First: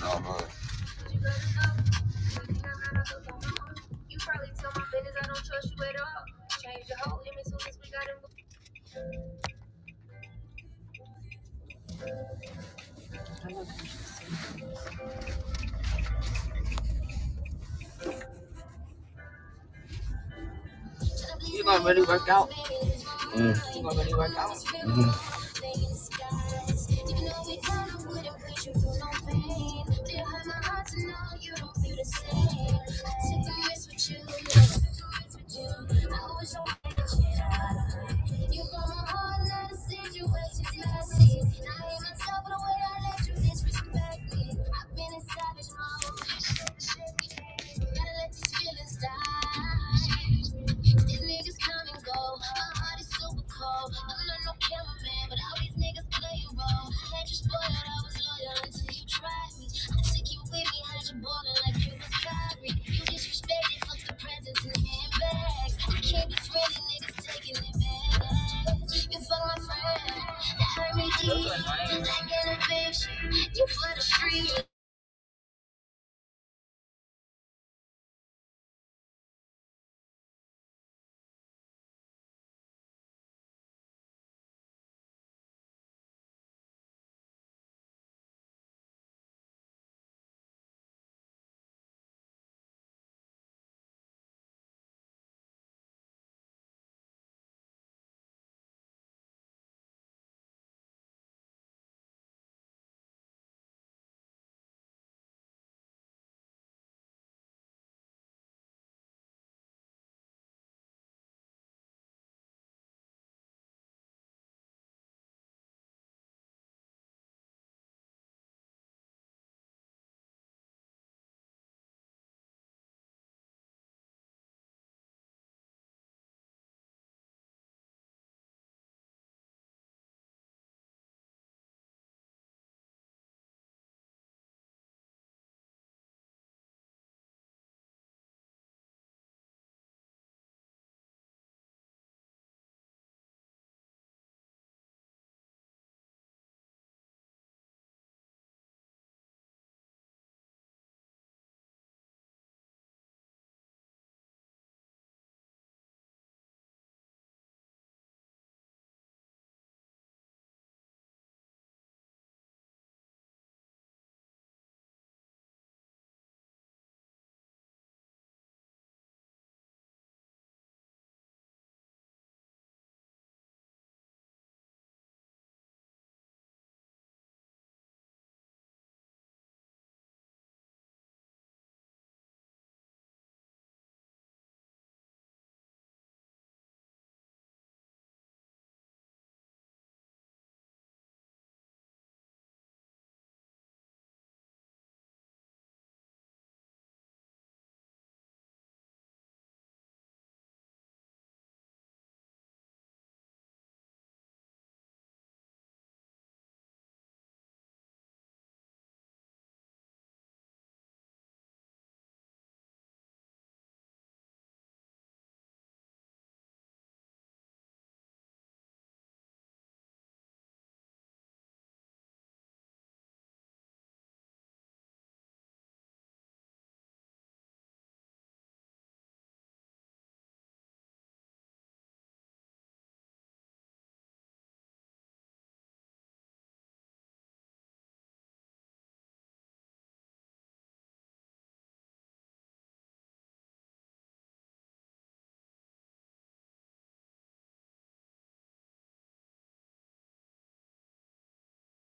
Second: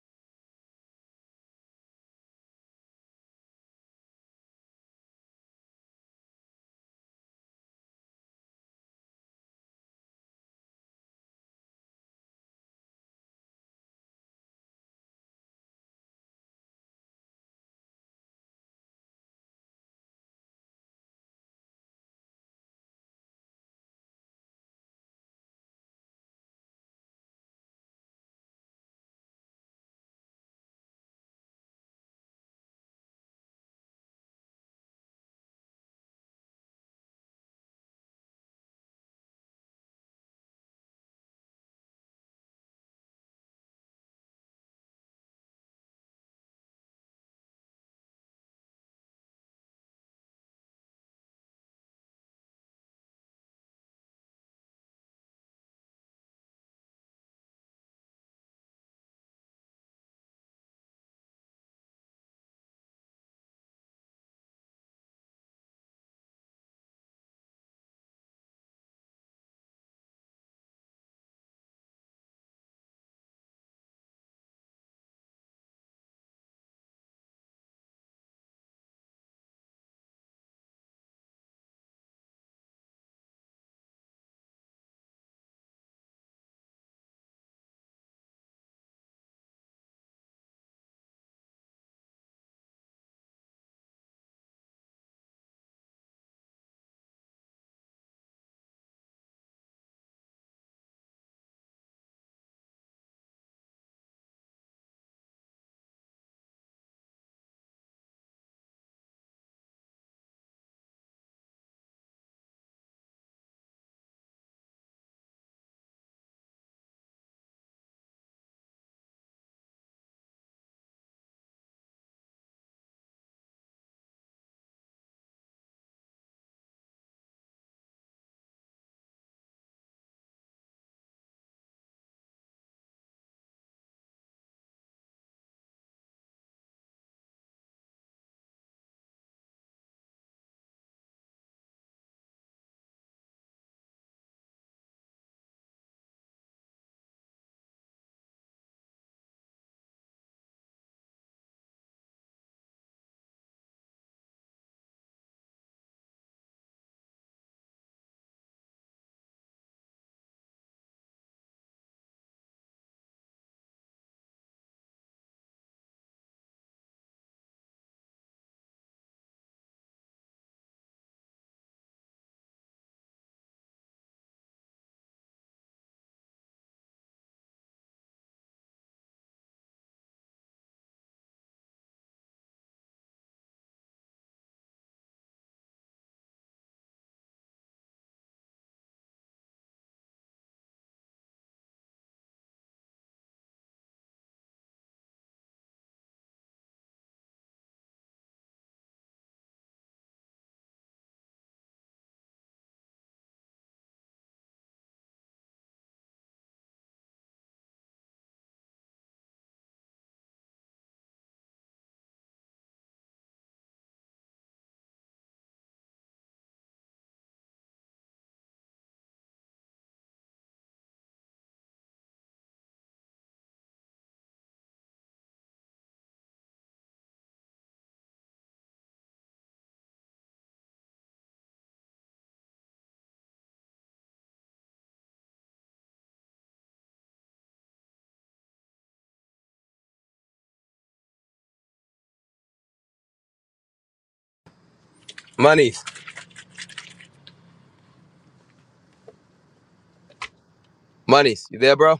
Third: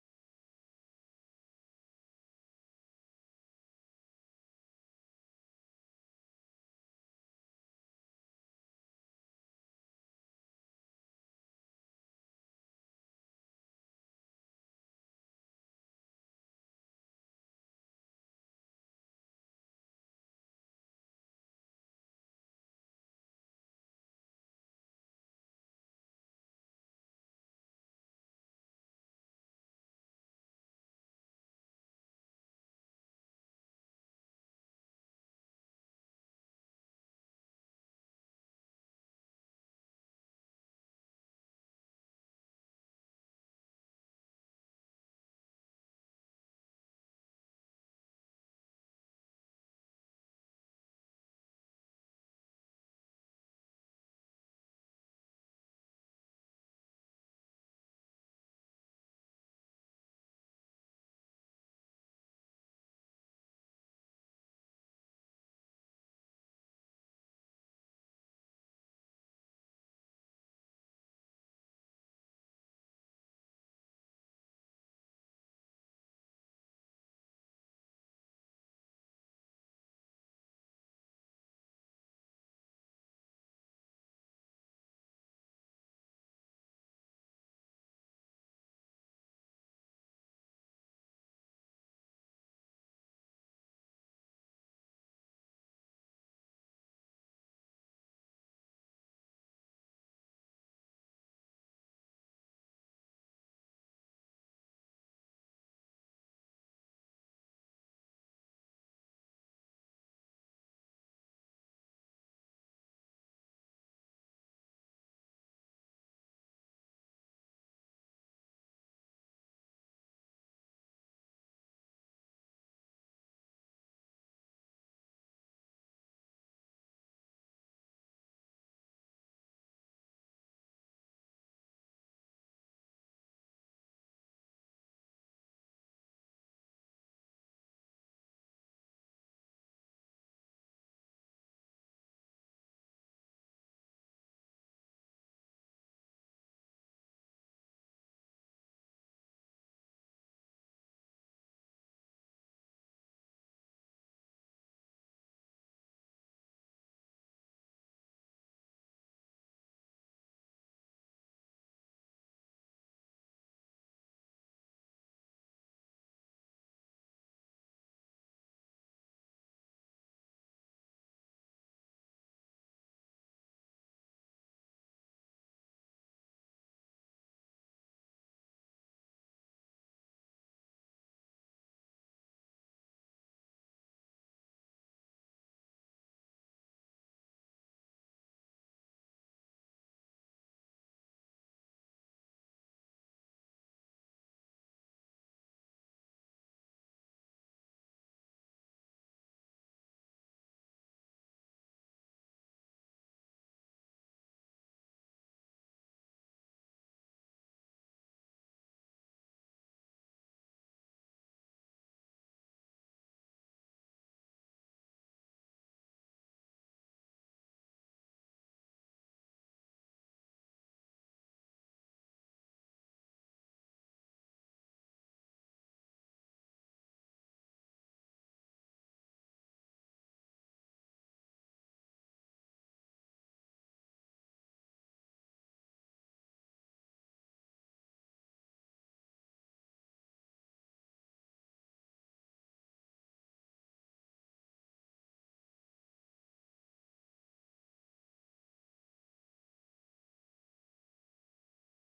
No, Monies. Monies. You there, bro?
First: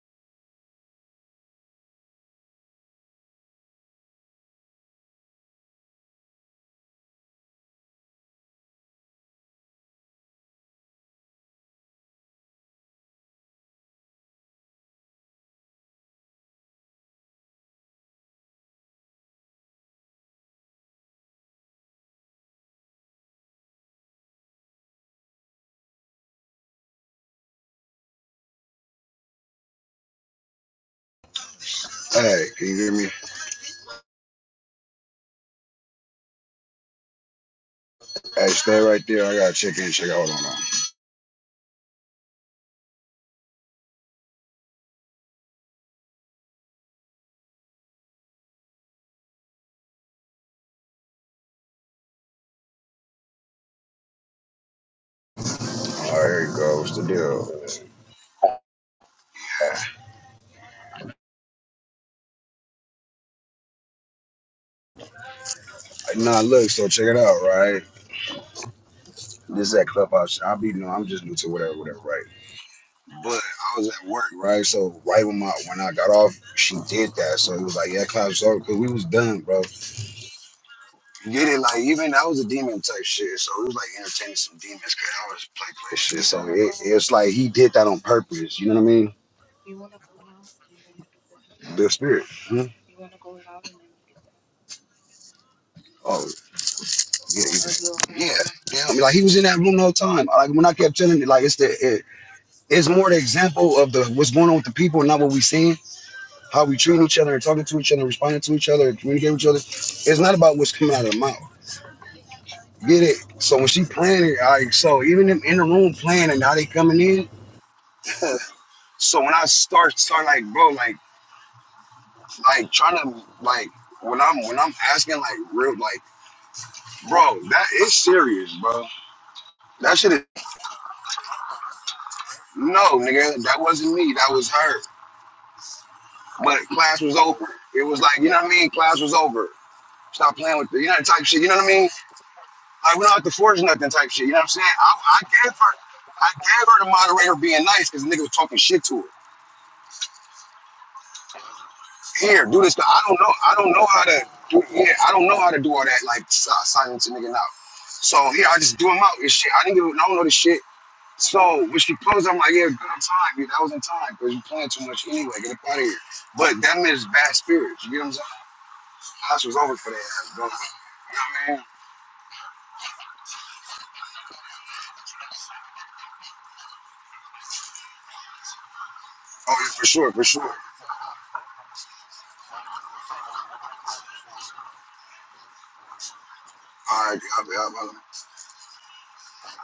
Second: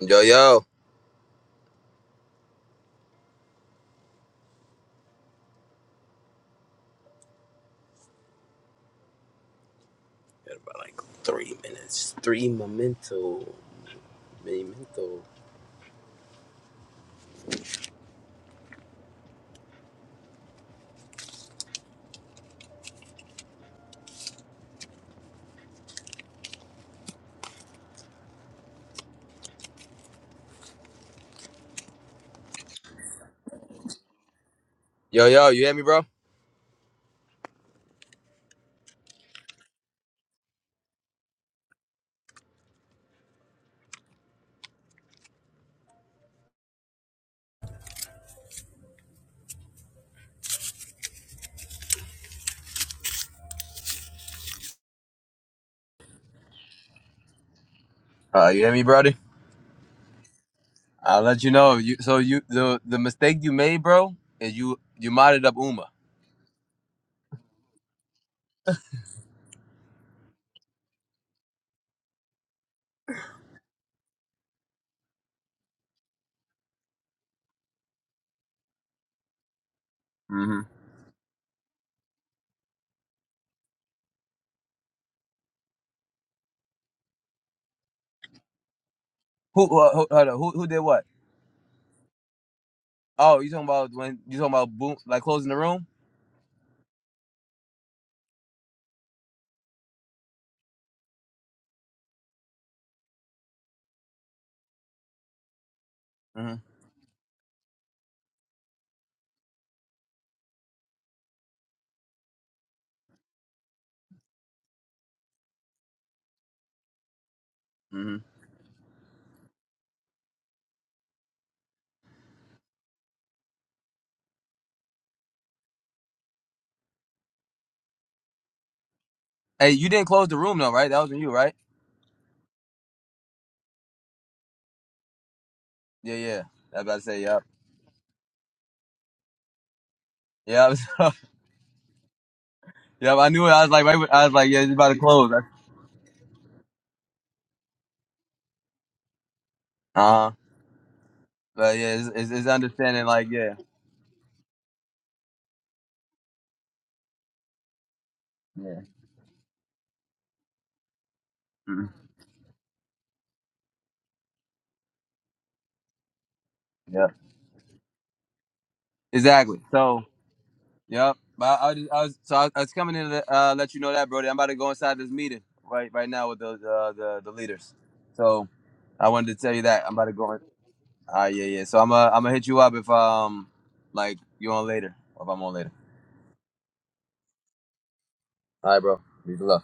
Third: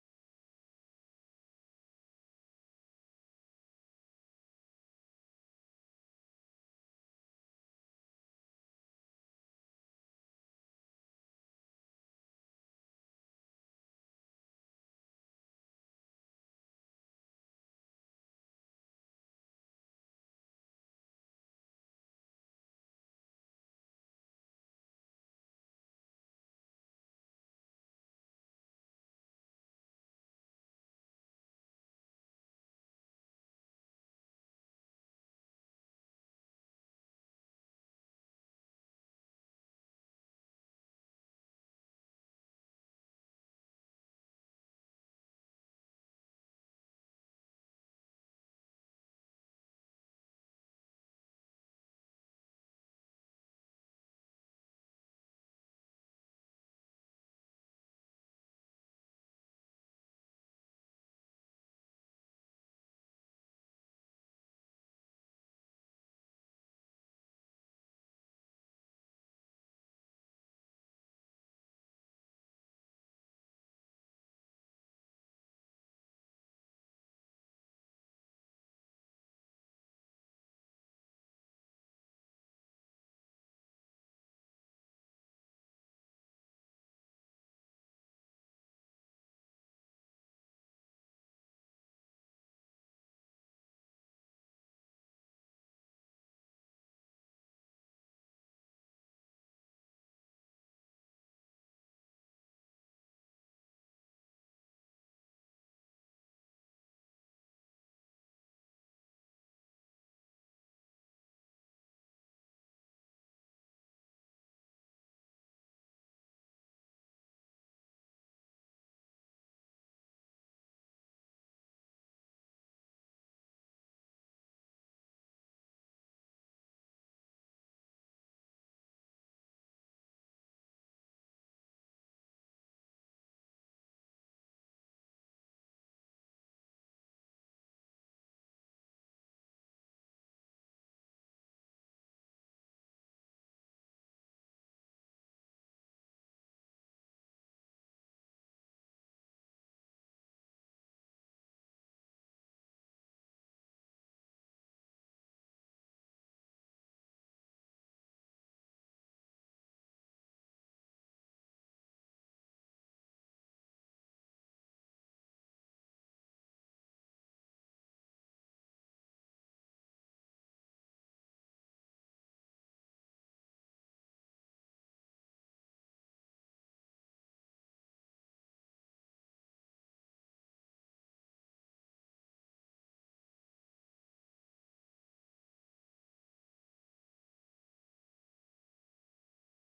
Yo, yo. Got about like three minutes. Three memento. Memento. hey, can you hear me? Yo, yo. You hear me, bro? Hey, stay right there. I gotta check in, check out. Hold on. now. All right, here you go. What's the deal? Uh, you hear me, brody? I'll let you know. You so you the the mistake you made, bro, is you you modded up Uma. Nah, look. So check it out, right? This is at clubhouse. I'll be you know, I'm just new to whatever, whatever, right? But I was at work, right? So right when my when I got off, she did that. So it was like, yeah, class over because we was done, bro. Mm-hmm. You Get it? Like even that was a demon type shit. So it was like entertaining some demons because I was play play shit. So it, it's like he did that on purpose. You know what I mean? Who who who, hold on, who who did what? The spirit. Mhm. Oh, you talking about when you talking about boom like closing the room? Yeah, yeah, yeah. yeah. I mean, like he was in that room the whole time. Like when I kept telling it, like it's the it, it's more the example of the what's going on with the people, not what we seeing, Mm-hmm. how we treat each other and talking to each other, responding to each other, and communicating with each other. It's not about what's coming out of their mouth. Get it? So when she playing it, like so, even them in the room playing and how they coming in. Mm-hmm. So when I start start like bro, like like trying to like when I'm when I'm asking like real like bro, that is serious, bro. Hey, you That didn't shit is close the room though, right? That was on you, right? no, nigga, that wasn't me. That was her. Yeah, yeah. But I was about to class was say, yep. over. It was like, you know what I mean? Class was over. Stop playing Yeah, I with the, you know, that type shit. You know what I mean? Like, we're yep. not I to knew it. I forge was like, nothing right, type I shit. was You know what I'm like, yeah, saying? it's about I, to I close. Uh gave her, I gave her the moderator being nice because the nigga was talking shit to her. huh. But yeah, it's, it's, it's Here, do this. But I understanding don't like know. yeah, I don't know how to do. Yeah, I don't know how to do all that. Like si- silence a nigga out. So yeah, I just yeah, do him out. and shit. I didn't give. I I don't know this shit. So when mm she posed, I'm like, yeah, good on time. Yeah, that was in time because you playing too much anyway. Get up out of here. But that that yeah, is bad spirits. You get what I'm saying? Class was exactly. over for that So ass, bro. yep. Yeah, But man. I, I, was, I was so I, I was coming in to uh, let you know that, Brody. I'm about to go inside this meeting right right now with the uh, the the leaders. So I wanted to tell Oh, you yeah, that for I'm about to sure, for go. In. sure. Ah yeah, yeah. So I'm uh, I'm gonna hit you up if um like you on later or if I'm on later. All right, I'll be, I'll be. All right, bro. Peace and love.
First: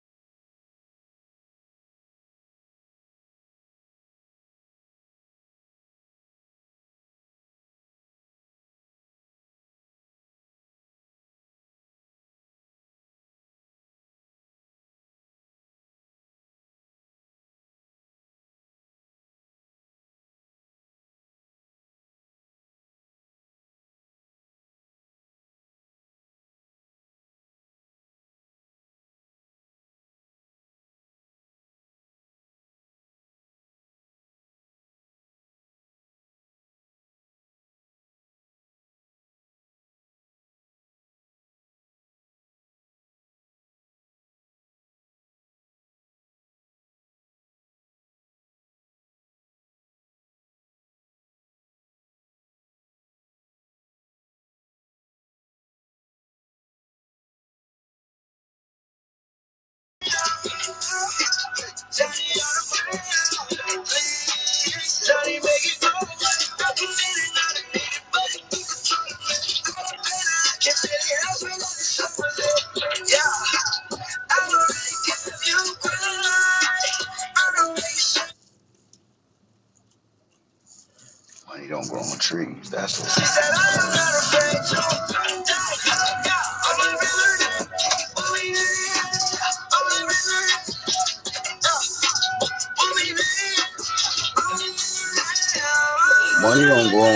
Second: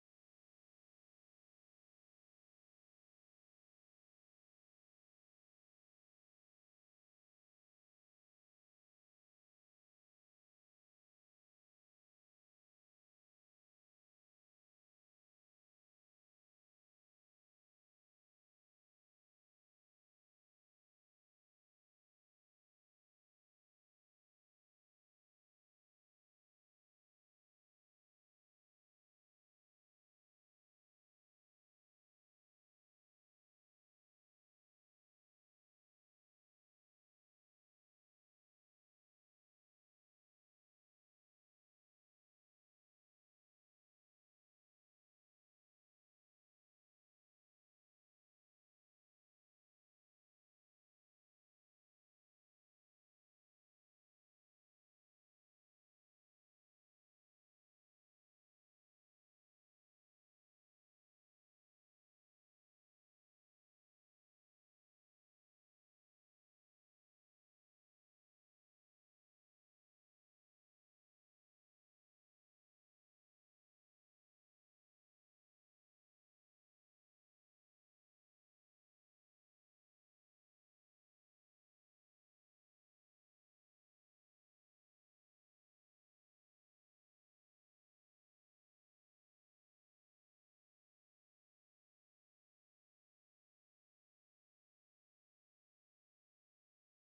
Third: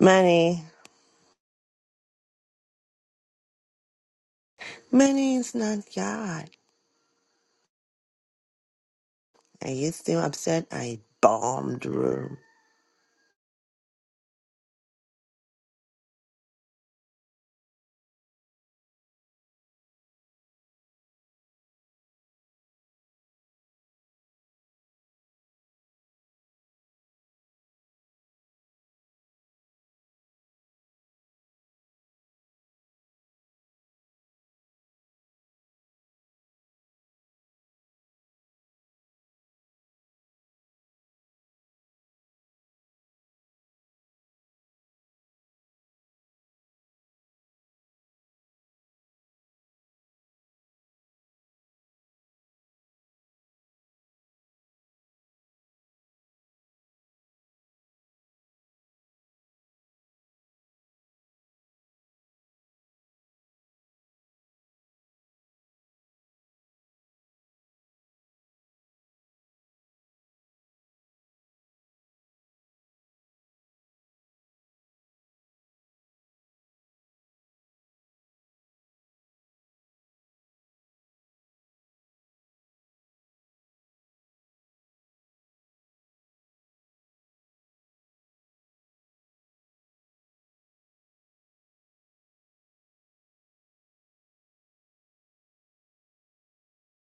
Money. Money is not God. Are you still upset I bombed the room? Money don't grow on trees. That's what. Money don't grow on